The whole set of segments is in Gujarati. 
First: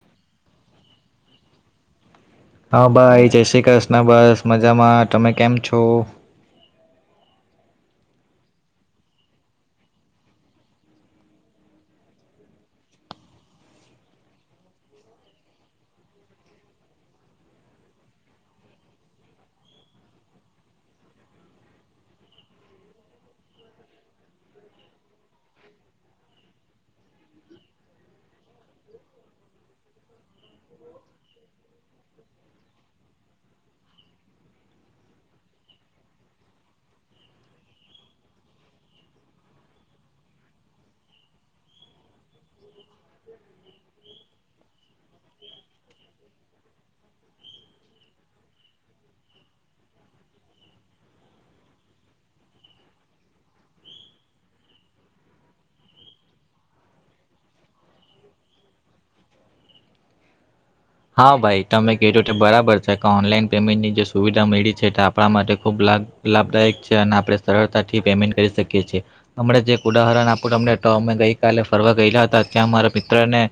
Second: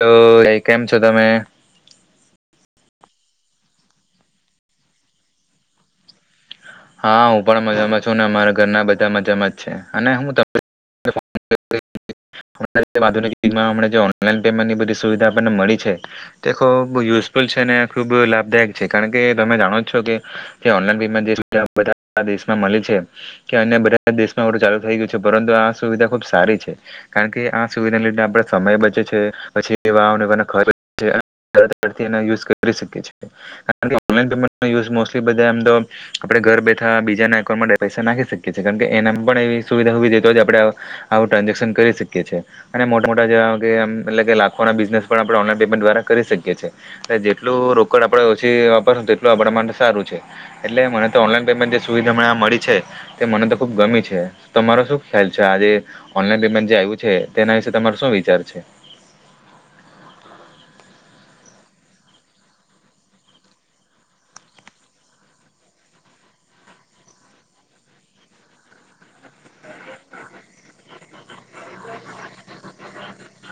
લો એ કેમ છો તમે? હા, ભાઈ જય શ્રી ક્રષ્ન બસ મજામા. તમે કેમ છો? હા ઉ પણ મજામાં છું ને અમારા ઘરના બધા મજામાં જ છે અને હું ત હમણા જે ઓનલાઇન પેમેન્ટની બધી સુવિધા આપણને મળી છે, તે ખુબ યુઝફુલ છે અને ખુબ લાભદાયક છે. કારણ કે તમે જાણો છો કે જે ઓનલાન પેમેન્ટ જે બધા દેશમાં મલે છે કે, અન્ય બધા દેશમાં અવે તો ચાલુ થઈ ગયું છે પરંતુ આ સુવિધા ખુબ સારી છે, કારણ કે આ સુવિધાને લીધે આપણેે સમય બચે છે, પછી જવા આવવા નો ખર્ચ બચે છે. આપણે દર વખતે આનો યુઝ કરી શકીએ કારણ મોસલી બધા એમ તો આપણે ઘર બેઠા બીજાના એકાઉન્ટ માટે પૈસા નાખી શકીએ છીએ એ કારણ કે એનામાં પણ એવી સુવિધા હોવી જોઈતી આપણે આ આવું ટ્રાન્ઝેક્શન કરી શકીએ છીએ અને મોટા-મોટા જેમ એટલે લાખોના બિઝનેસ પણ આપણે ઓનલાઈન પેમેન્ટ દ્વારા કરી શકીએ છીએ, એ જેટલું રોકડ આપણે ઓછી વાપરહું તેટલું આપણા માટે સારું છે. એટલે મને તો ઓનલાઈન પેમેન્ટ જે સુવિધા અમણાં મળી છે તે મને તો ખુબ ગમી છે. તમારો શું ખ્યાલ? આજે ઓનલાઈન પેમેન્ટ જે આયવુ છે તેના વિશે તમારો શું વિચાર છે? હા! ભાઈ તમે કીધું તે બરાબર છે કે ઓનલાઈન પેમેન્ટની જે સુવિધા મયળી છે તે આપણા માટે ખૂબ લાભ લાભદાયક છે અને આપણે સરળતાથી પેમેન્ટ કરી શકીએ છીએ. અમણાં જે એક ઉદાહરણ આપું તમને તો અમે ગઈકાલે ફરવા ગયલા હતા ત્યાં મારા મિત્રને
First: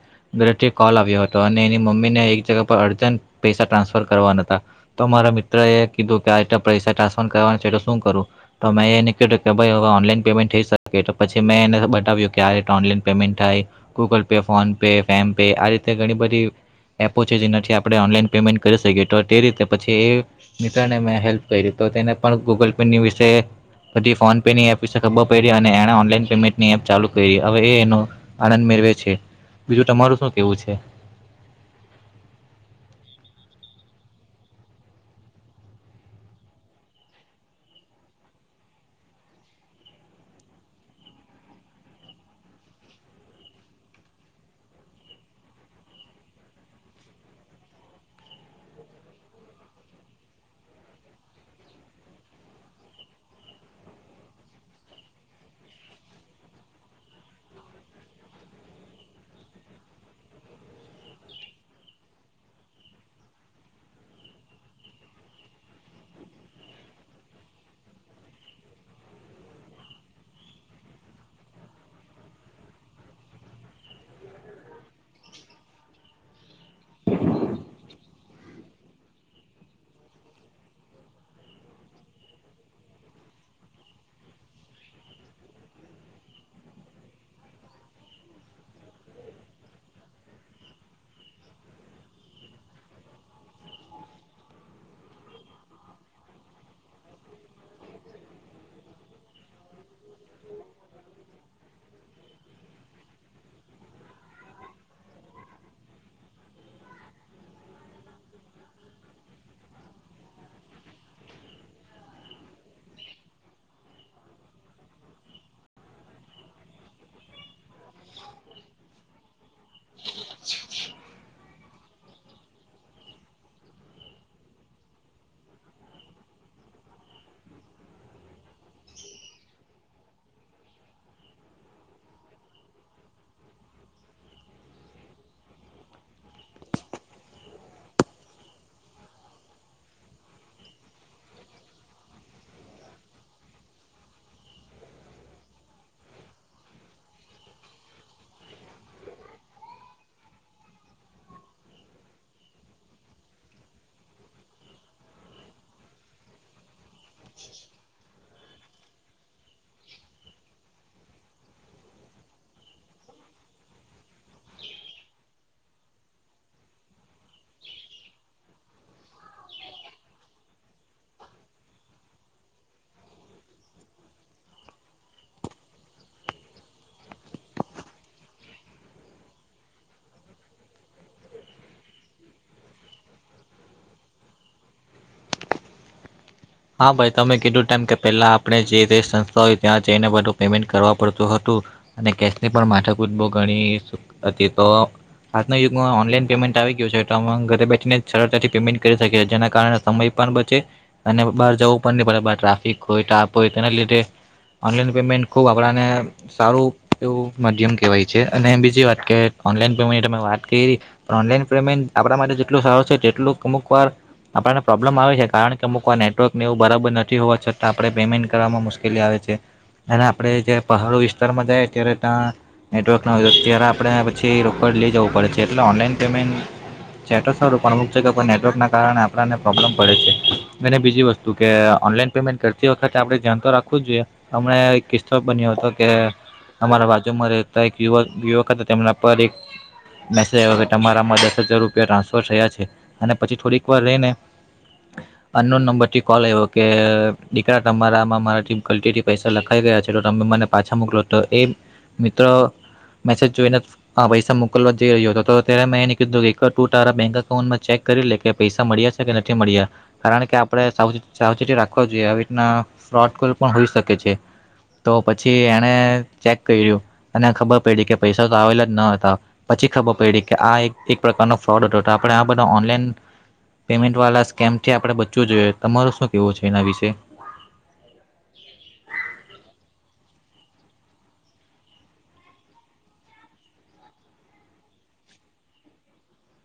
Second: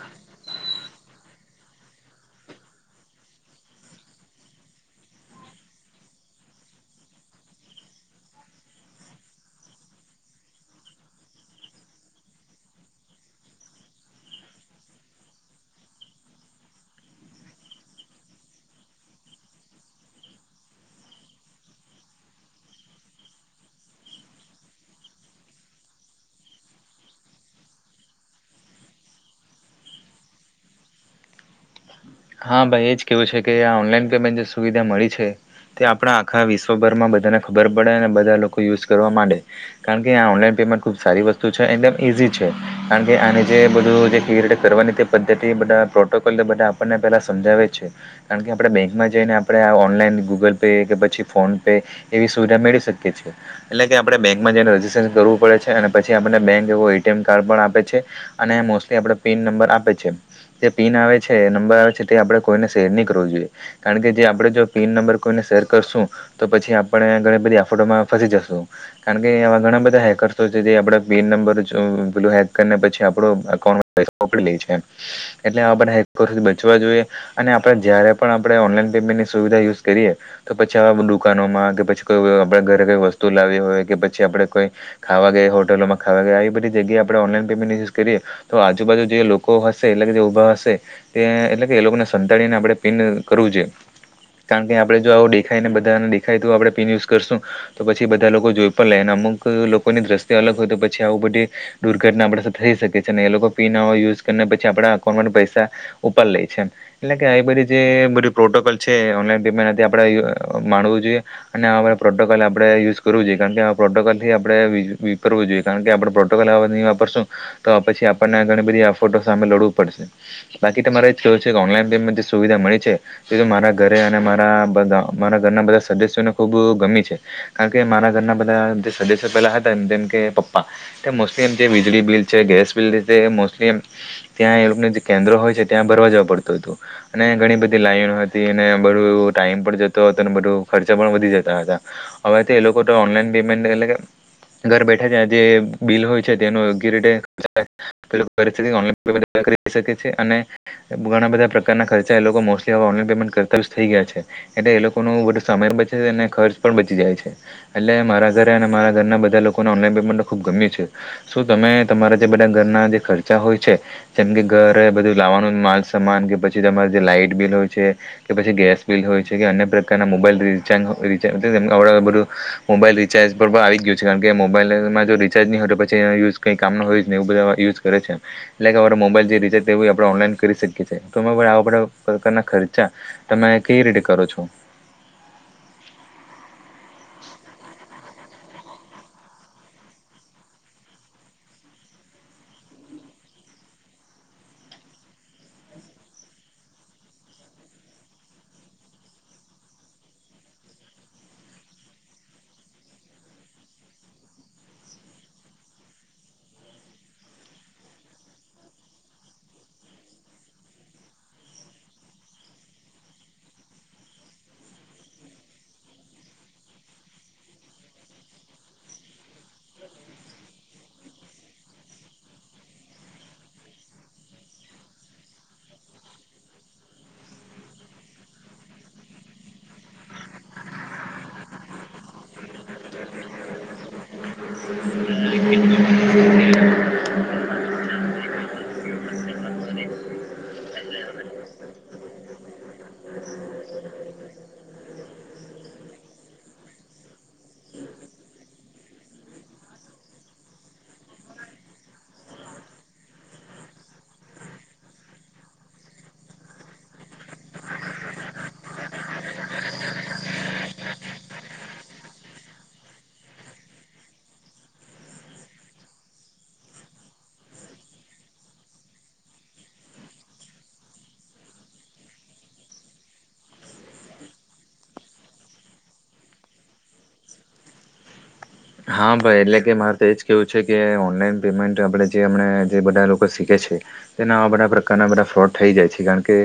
ઘરેથી કોલ આવ્યો હતો અને એની મમ્મી ત્યાં એક જણ પર અરજંત પૈસા ટ્રાન્સફર કરવાના હતા તો મારા મિત્ર એ કીધું કે આ રીતે પૈસા ટ્રાન્સફર કરવાના છે તો શું કરું? તો મેં એને કીધું કે ભાઇ અવે પેમેન્ટ થઈ શકે તો પછી મેં એને બતાવ્યું કે આ રીતે ઓનલાઈન પેમેન્ટ થાય ગૂગલ પે, ફોન પે, પેમ પે આ રીતે ઘણી બધી એપો છે જેનાથી આપણે ઓનલાઈન પેમેન્ટ કરી શકીએ તો તે રીતે પછી એ મિત્રને મેં હેલ્પ કઈરી તો તેને પણ ગૂગલ પે ની વિશે, પછી ફોન પે ની એપ વિશે ખબર પયડી અને એણે ઓનલાઈન પેમેન્ટની એપ ચાલુ કયરી અવે એ એનો આનંદ મેળવે છે. બીજું તમારું શું કેવું છે? હા! ભાઈ એ જ કેવું છે કે આ ઓનલાઈન પેમેન્ટ જે સુવિધા મળી છે, તે આપણા આખા વિશ્વભરમાં બધાને ખબર પડે અને બધા લોકો યુઝ કરવા માંડે. કારણ કે આ ઓનલાઈન પેમેન્ટ ખૂબ સારી વસ્તુ છે, એકદમ ઈઝી છે, કારણ કે આની જે બધું જે ક્લિયર કરવાની તે પદ્ધતિ બધા પ્રોટોકોલ બધા મને પેલા સમજાવે છે, કારણ કે આપણે બેંકમાં જઈને આપણે આ ઓનલાઈન ગૂગલ પે કે પછી ફોન પે એવી સુવિધા મેળવી શકીએ છીએ. એટલે કે આપણે બેંકમાં જઈને રજિસ્ટ્રેશન કરવું પડે છે અને પછી આપને બેંક એવો એટીએમ કાર્ડ પણ આપે છે. અને મોસ્ટલી આપણે પિન નંબર આપે છે જે પિન આવે છે એ નં બર આવે છે તે આપણે કોઈ ને શેર ની કરવો જોઈએ. કારણ કે, જે આપણે જો પીન નંબર કોઈને શેર કરશું તો પછી આપણે ઘણી બધી આફટોમાં ફસી જશું. કારણ કે આવા ઘણા બધા હેકરશો છે જે આપણા પીન નંબર પેલું હેક કરીને પછી આપણું અકાઉંટ પકડી લે છે એટલે આપણે પવા જોઈએ અને આપણેે જયારે પણ આપણે ઓનલાઈન પેમેન્ટની સુવિધા યુઝ કરીએ, તો પછી દુકાનોમાં, કે પછી કોઈ આપ ઘરેઈ વસ્તુ લાવી હોય, કે પછી આપડે કોઈ ખાવા ગઈ હોટલોમાં ખાવા ગયા, આવી બધી જગ્યા આપણે ઓનલાઈન પેમેન્ટ યુઝ કરીએ તો આજુબાજુ જે લોકો હશે એટલે કે જે ઊભા હશે એટલે કે એ લોકોને સંતાડીીને આપણે પીન કરવું જોઈએ કારણ કે આપડણે જો આવું દેખાયને બધાને દેખાય તો આપણે પીન યુઝ કરશું તો પછી બધા લોકો જોઈ પણ લેને અમુક લોકોની દ્રષ્ટિ અલગ હોય તો પછી આવ બધી દુર્ઘટના આપ સાથે થઈ શકે છે ને એ લોકો પીન યુઝ કરીને પછી આપણા અકાઉન્ટમાં પૈસા ઉપર લેય છે, એટલે કે આવી બધી જે બધી પ્રોટોકોલ છે એ ઓનલાઈન પેમેન્ટથી આપણે માણવું જોઈએ. અને આવા બધા પ્રોટોકોલ આપણે યુઝ કરવું જોઈએ. કારણ કે, આ પ્રોટોકોલથી આપણે વિતરવું જોઈએ કારણ કે, આપણે પ્રોટોકોલ આવા નહીં વાપરશું તો પછી આપણને ઘણી બધી આફટો સામે લડવું પડશે. બાકી તમારે જ કહેવું છે કે, ઓનલાઈન પેમેન્ટ જે સુવિધા મળી છે તે તો મારા ઘરે અને મારા બધા મારા ઘરના બધા સદસ્યોને ખૂબ ગમી છે કારણ કે મારા ઘરના બધા જે સદસ્યો પહેલા હતા એમ જેમ કે, પપ્પા તે મોસ્ટલી એમ જે વીજળી બિલ છે, ગેસ બિલ તે મોસ્ટલી એમ ત્યાં એ લોકોને જે કેન્દ્રો હોય ત્યાં ભરવા જવા પડતું હતું. અને ઘણી બધી લાઈન હતી, અને બધું એવો ટાઈમ પણ જતો હતો, અને બધો ખર્ચા પણ વધી જતા હતા. હવે તો એ લોકો તો ઓનલાઈન પેમેન્ટ એટલે ઘર બેઠા છે જે બિલ હોય છે તેનો યોગ્ય રીતે ઓનલાઈન પેમેન્ટ કરી શકે છે. ઘણા બધા પ્રકારના ખર્ચા એ લોકો મોસ્ટલી ઓનલાઈન પેમેન્ટ કરતા થઈ ગયા છે. એટલે એ લોકો નું બધુ સમય બચે છે અને ખર્ચ પણ બચી જાય છે. એટલે મારા ઘરે અને મારા ઘરના બધા લોકોને ઓનલાઈન પેમેન્ટ ખુબ ગમ્યું છે. શું તમે તમારા જે બધા ઘરના જે ખર્ચા હોય છે જેમ કે ઘર બધું લાવવાનું માલ સમાન, કે પછી તમારે જે લાઈટ બિલ હોય છે, કે પછી ગેસ બિલ હોય છે, કે અન્ય પ્રકારના મોબાઈલ રચારજ રિચાર્જું બધું મોબાઈલ રિચાર્જ પર આવી ગયું છે. કારણ કે મોબાઈલમાં જો રિચાર્જ ની હોય તો પછી એ યુઝ કંઈ કામ ન હોય જ ની એવુ બધા યુઝ કરે છે. એટલે કે અરો મોબાઈલ જે રિચાર્જ એવ આપણે ઓનલાઈન કરી શકીએ છીએ. તમે આવા બધા પ્રકારના ખર્ચા તમે કઈ રીતે કરો છો? હા! ભાઈ તમે કીધું તેમ કે પહેલાં આપણે જે રે સંસ્થાઓય ત્યાં જઈને બધું પેમેન્ટ કરવા પડતું હતું. અને કેશની પણ માઠાકૂટ બઉ ઘણી હતી તો આજના યુગમાં ઓનલાઈન પેમેન્ટ આવી ગયું છે, તો અમે ઘરે બેઠીને સરળતાથી પેમેન્ટ કરી શકીએ જેના કારણે સમય પણ બચે અને બહાર જવું પણ ની પડે, બહાર ટ્રાફિક હોય, તાપ હોય, તેના લીધે ઓનલાઈન પેમેન્ટ ખૂબ આપણાને સારું એવું માધ્યમ કહેવાય છે, અને બીજી વાત કે ઓનલાઈન પેમેન્ટની તમે વાત કયરી પણ ઓનલાઈન પેમેન્ટ આપણા માટે જેટલું સારું છે તેટલું અમુકવાર આપણને પ્રોબ્લેમ આવે છે. કારણ કે અમુકવાર નેટવર્ક ને એવું બરાબર નથી હોવા છતાં આપણે પેમેન્ટ કરવામાં મુશ્કેલી આવે છે અને આપણે જ્યારે પહાડો વિસ્તારમાં જાયે ત્યારે ત્યાં નેટવર્ક ન હોય ત્યારે આપણે પછી રોકડ લઈ જવું પડે છે. એટલે ઓનલાઈન પેમેન્ટ છે તો સારું, પણ અમુક જગ્યા પર નેટવર્કના કારણે આપણાને પ્રોબ્લેમ પડે છે અને બીજી વસ્તુ કે ઓનલાઈન પેમેન્ટ કરતી વખતે આપણે ધ્યાન તો રાખવું જ જોઈએ. હમણાં એક કિસ્સો બન્યો હતો કે, અમારા બાજુમાં રહેતા એક યુવક તેમના પર એક મેસે આવ્યો તમારામાં દસ હજાર રૂપિયા ટ્રાન્સફર થયા છે, અને પછી થોડીક વાર રઈને અનનોન નંબરથી કોલ આયવો કે દીકરા તમારામાં મારાથી ગલટી થી પૈસા લખાઈ ગયા છે, તો તમે મને પાછા મોકલો. તો એ મિત્રો મેસેજ જોઈને પૈસા મોકલવા જઈ રહ્યો હતો, તો ત્યારે મેં એ કીધું કે એક તુ તારા બેંક એકાઉન્ટમાં ચેક કરી લે કે પૈસા મળ્યા છે કે નથી મળ્યા કારણ કે, આપણે સાવ સાવચેતી રાખવા જોઈએ આવી રીતના ફ્રોડ કોલ પણ હોઈ શકે છે. તો પછી એણે ચેક કયરુ અને ખબર પડી કે પૈસા તો આવેલા જ ન હતા પછી ખબર પડી કે આ એક એક પ્રકારનો ફ્રોડ હતો. તો આપણે આ બધા ઓનલાઈન પેમેન્ટવાળા સ્કેમથી આપણે બચવું જોઈએ. તમારુ શું કેવુ છે એના વિશે? હા! ભાઈ એટલે કે મારે તો એ જ કહેવું છે કે, ઓનલાઈન પેમેન્ટ આપણે જે હમણાં જે બધા લોકો શીખે છે તેના આવા બધા પ્રકારના બધા ફ્રોડ થઈ જાય છે, કારણ કે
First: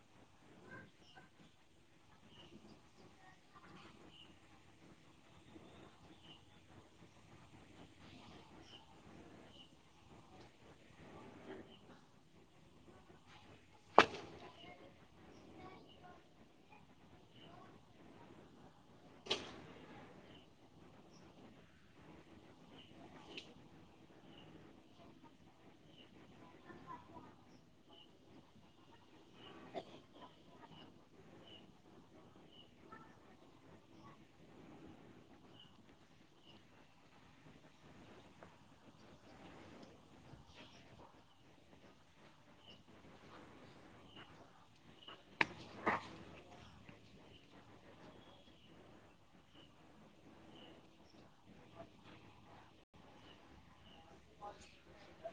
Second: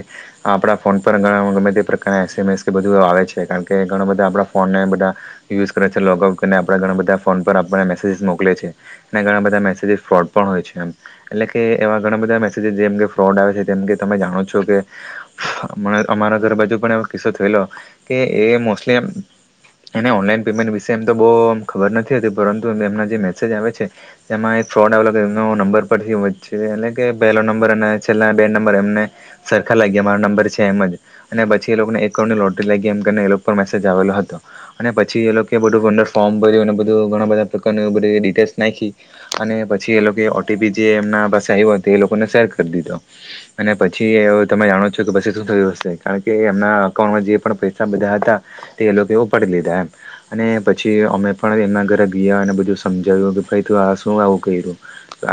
આપણા ફોન પર ઘણા ગમે તે પ્રકારના એસએમએસ કે બધું આવે છે કારણ કે ઘણા બધા આપણા ફોનને બધા યુઝ કરે છે, લોગ આઉટ કરીને આપણા ઘણા બધા ફોન પર આપણને મેસેજીસ મોકલે છે, અને ઘણા બધા મેસેજીસ ફ્રોડ પણ હોય છે, એમ એટલે કે એવા ઘણા બધા મેસેજીસ જેમ કે ફ્રોડ આવે છે. તેમ કે તમે જાણો છો કે અમારા ઘર બાજુ પણ એવો કિસ્સો થયેલો કે એ મોસ્ટલી એમ એને ઓનલાઈન પેમેન્ટ વિશે એમ તો બો ખબર નથી પરંતુ એમના જે મેસેજ આવે છે તેમાં એક ફ્રોડ આવેલો એ નંબર પરથી એટલે કે પહેલો નંબર અને છેલ્લા બે નંબર એમને સરખા લાગ્યા મારો નંબર છે એમ જ. અને પછી એ લોકોને એકાઉન્ટની લોટરી લાગી એમને એ મેસેજ આવેલો હતો અને પછી એ લોકો બધું અંદર ફોર્મ ભર્યું અને બધુ બધુ ઘણા બધા પ્રકારની બધી ડિટેલ્સ નાયખી અને પછી એ લોકોએ ઓટીપી જે એમના પાસે આવ્યો તે એ લોકોને શેર કરી દીધો. અને પછી તમે જાણો છો કે પછી શું થયું હશે કારણ કે, એમના અકાઉન્ટમાં જે પણ પૈસા બધા હતા તે એલોકો એ ઉપાડી લીધા એમ અને પછી અમે પણ એમના ઘરે ગીયા અને બધું સમજાવ્યું કે ભાઈ તું આ શું આવું કર્યું,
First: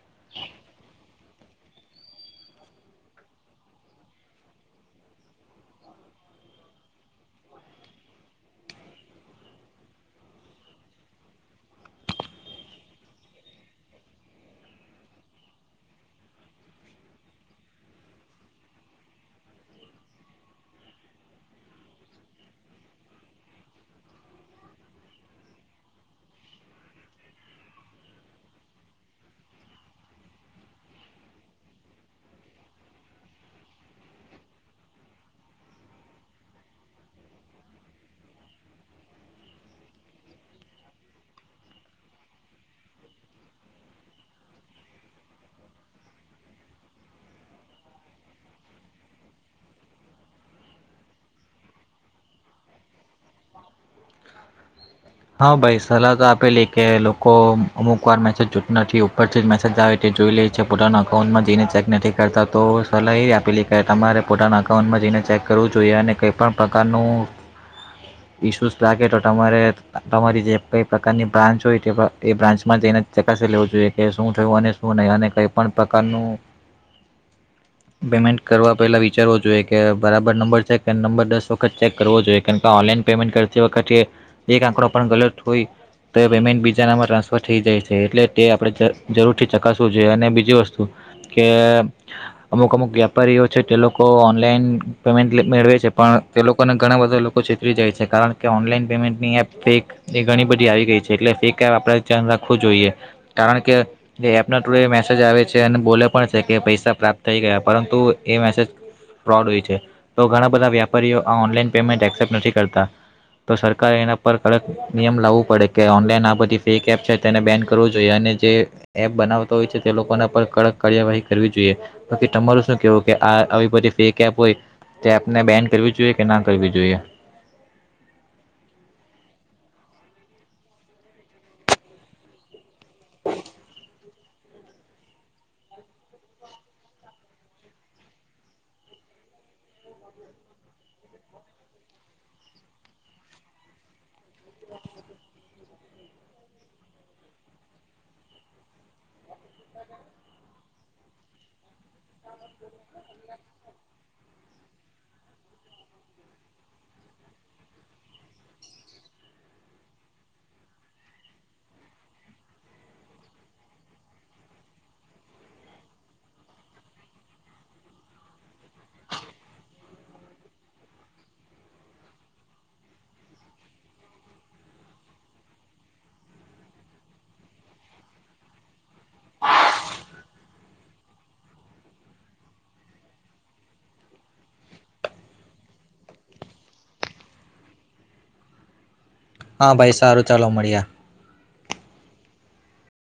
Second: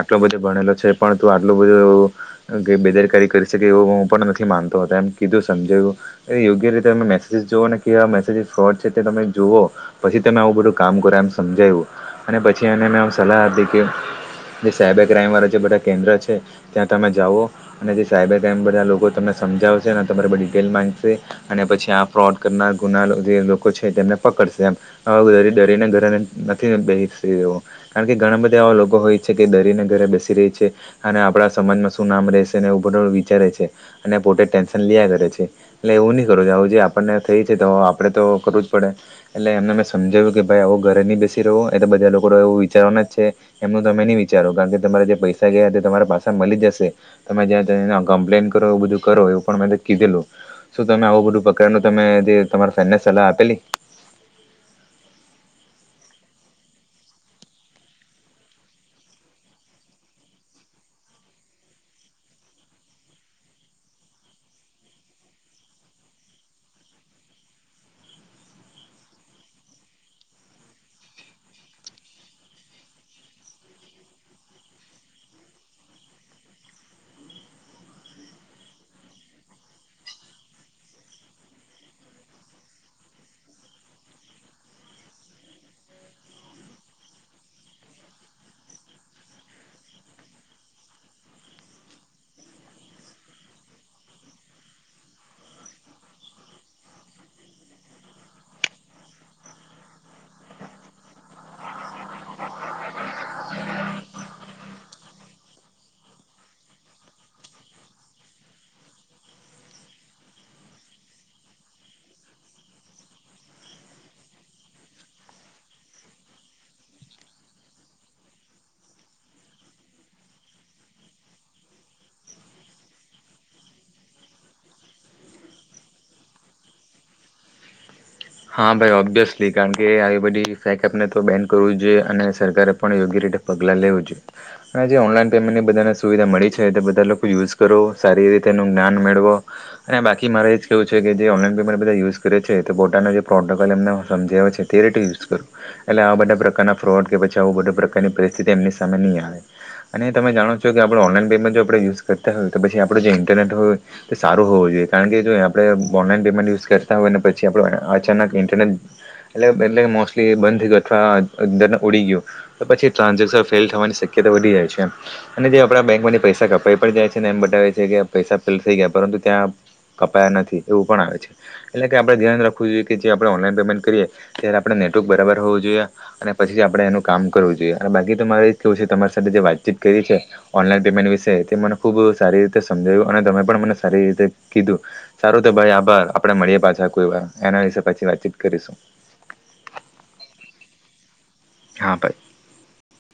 આટલો બધો ભણેલો છે પણ તું આટલું બધું એ કે બેદરકારી કરી શકે એવો હું પણ નથી માનતો. તો એમ કીધું સમજાવ્યું એ યોગ્ય રીતે તમે મેસેજીસ જોઓ ને કે આ મેસેજીસ ફ્રોડ છે તે તમે જુઓ પછી તમે આવું બધું કામ કર એમ સમજાયવું. અને પછી એને મેં એમ સલાહ આપી કે, જે સાયબર ક્રાઈમ વાળા જે બધા કેન્દ્ર છે, ત્યાં તમે જાઓ અને જે સાયબર ક્રાઈમ બધા લોકો તમને સમજાવશે, અને તમારે બધી ડિટેલ માંગશે અને પછી આ ફ્રોડ કરનાર ગુના જે લોકો છે તેમને પકડશે એમ આવા બ દરીને ઘરે નથી એમ બેસી રેવો કારણ કે, ઘણા બધા એવા લોકો હોય છે કે દરીને ઘરે બેસી રેય છે અને આપણા સમાજમાં શું નામ રહેશે ને એવું બધુ વિચારે છે અને પોતે ટેન્શન લીયા કરે છે. એટલે એવું ની કરવુ જોઈએ આવું જે આપણને થઈ છે તો આપણે તો કરવું જ પડે એટલે એમને મેં સમજાવ્યું કે ભાઈ આવો ઘરે ની બેસી રેવો, એ તો બધા લોકો એવું વિચારવાના જ છે એમનું તમે ની વિચારો કારણ કે, તમારે જે પૈસા ગયા તે તમારા પાસા મલી જશે તમે જ્યાંને કમ્પ્લેન કરો એવું બધું કરો એવું પણ મેં કીધેલું શું તમે આવું બધું પ્રકારનું તમે જે તમારા ફ્રેન્ડને સલાહ આપેલી? હા ભાઈ! સલાહ તો આપેલી કે લોકો અમુકવાર મેસેજ જૂ નથી ઉપરથી જ મેસેજ આવે તે જોઈ લેય છે પોતાના અકાઉન્ટમાં જઈને ચેક નથી કરતા. તો સલાહ એ આપેલી કે તમારે પોતાના અકાઉન્ટમાં જઈને ચેક કરવું જોઈએ અને કંઈ પણ પ્રકારનું મિસ યુઝ લાગે તો તમારે તમારી જે કઈ પ્રકારની બ્રાન્ચ હોય એ બ્રાન્ચમાં જઇને ચકાસી લેવુ જોઈએ કે શું થયું અને શું નઈ અને કઈ પણ પ્રકારનું પેમેન્ટ કરવા પહેલા વિચારવુ જોઈએ કે, બરાબર નંબર છે નંબર દસ વખત ચેક કરવો જોઈએ. કેમકે ઓન લાઇન પેન્ટ કરતી વખતે એક આંકડો પણ ગલત હોય તો પેમેન્ટ બીજાનામાં ટ્રાન્સફર થઈ જાય છે એટલે તે આપણે જરૂરથી ચકાસવું જોઈએ અને બીજી વસ્તુ કે અમુક અમુક વ્યાપારીઓ છે તે લોકો ઓનલાઈન પેમેન્ટ મેળવે છે પણ તે લોકોને ઘણા બધા લોકો ચતરી જાય છે કારણ કે, ઓનલાઈન પેમેન્ટની એપ ફેક એ ઘણી બધી આવી ગઈ છે, એટલે ફેક એપ આપણે ધ્યાન રાખવું જોઈએ. કારણ કે જે એપના થ્રુ એ મેસેજ આવે છે અને બોલે પણ છે કે પૈસા પ્રાપ્ત થઈ ગયા પરંતુ એ મેસેજ ફ્રોડ હોય છે. તો ઘણા બધા વ્યાપારીઓ આ ઓનલાઈન પેમેન્ટ એક્સેપ્ટ નથી કરતા. તો સરકારે એના પર કડક નિયમ લાવવું પડે કે, ઓનલાઈન આ બધી ફેક એપ છે તેને બેન કરું જોઈએ અને જે એપ બનાવતો હોય છે તે લોકોના પર કડક કાર્યવાહી કરવી જોઈએ. તમારું શું કેવું કે આ આવી બધી ફેક એપ હોય એપને બેન કરવી જોઈએ કે ના કરવી જોઈએ? હા ભાઈ ઓબ્વિયસલી કારણ કે આવી બધી ફેકઅપને તો બેન કરવું જ જોઈએ અને સરકારે પણ યોગ્ય રીતે પગલાં લેવું જોઈએ અને જે ઓનલાઈન પેમેન્ટની બધાને સુવિધા મળી છે તે બધા લોકો યુઝ કરો સારી રીતે એનું જ્ઞાન મેળવો અને બાકી મારે એ જ કેહેવું છે કે જે ઓનલાઈન પેમેન્ટ બધા યુઝ કરે છે તો પોતાનો જે પ્રોટોકોલ એમને સમજાવ છે તે રીતે યુઝ કરવું એટલે આવા બધા પ્રકારના ફ્રોડ કે પછી આવું બધા પ્રકારની પરિસ્થિતિ એમની સામે નહીં આવે અને તમે જાણો છો કે આપણ ઓનલાઈન પેમેન્ટ જો આપણે યુઝ કરતા હોય તો પછી આપણું જે ઇન્ટરનેટ હોય તે સારું હોવું જોઈએ કારણ કે જો આપણે ઓનલાઈન પેમેન્ટ યુઝ કરતા હોય ને પછી આપણે અચાનક ઇન્ટરનેટ એટલે એટલે કે મોસ્ટલી બંધ થઈ ગયું અથવા અંદરને ઉડી ગયું તો પછી ટ્રાન્ઝેક્શન ફેલ થવાની શક્યતા વધી જાય છે એમ અને જે આપણા બેંકમાંથી પૈસા કપાઈ પણ જાય છે ને એમ બતાવે છે કે પૈસા ફેલ થઈ ગયા પરંતુ ત્યાં કપાયા નથી એવું પણ આવે છે એટલે કે આપણે ધ્યાન રાખવું જોઈએ કે જે આપણે ઓનલાઈન પેમેન્ટ કરીએ ત્યારે આપણે નેટવર્ક બરાબર હોવું જોઈએ અને પછી આપણે એનું કામ કરવું જોઈએ અને બાકી તો મારે કેું તમારી સાથે જે વાતચીત કરી છે ઓનલાઈન પેમેન્ટ વિશે તે મને ખૂબ સારી રીતે સમજાવ્યું અને તમે પણ મને સારી રીતે કીધું સારું તો ભાઈ આભાર આપણે મળીએ પાછા કોઈ વા એના વિશે પછી વાચીિત કરીશું. હા ભાઈ સારું ચાલો મળીએ. હ ભાઈ.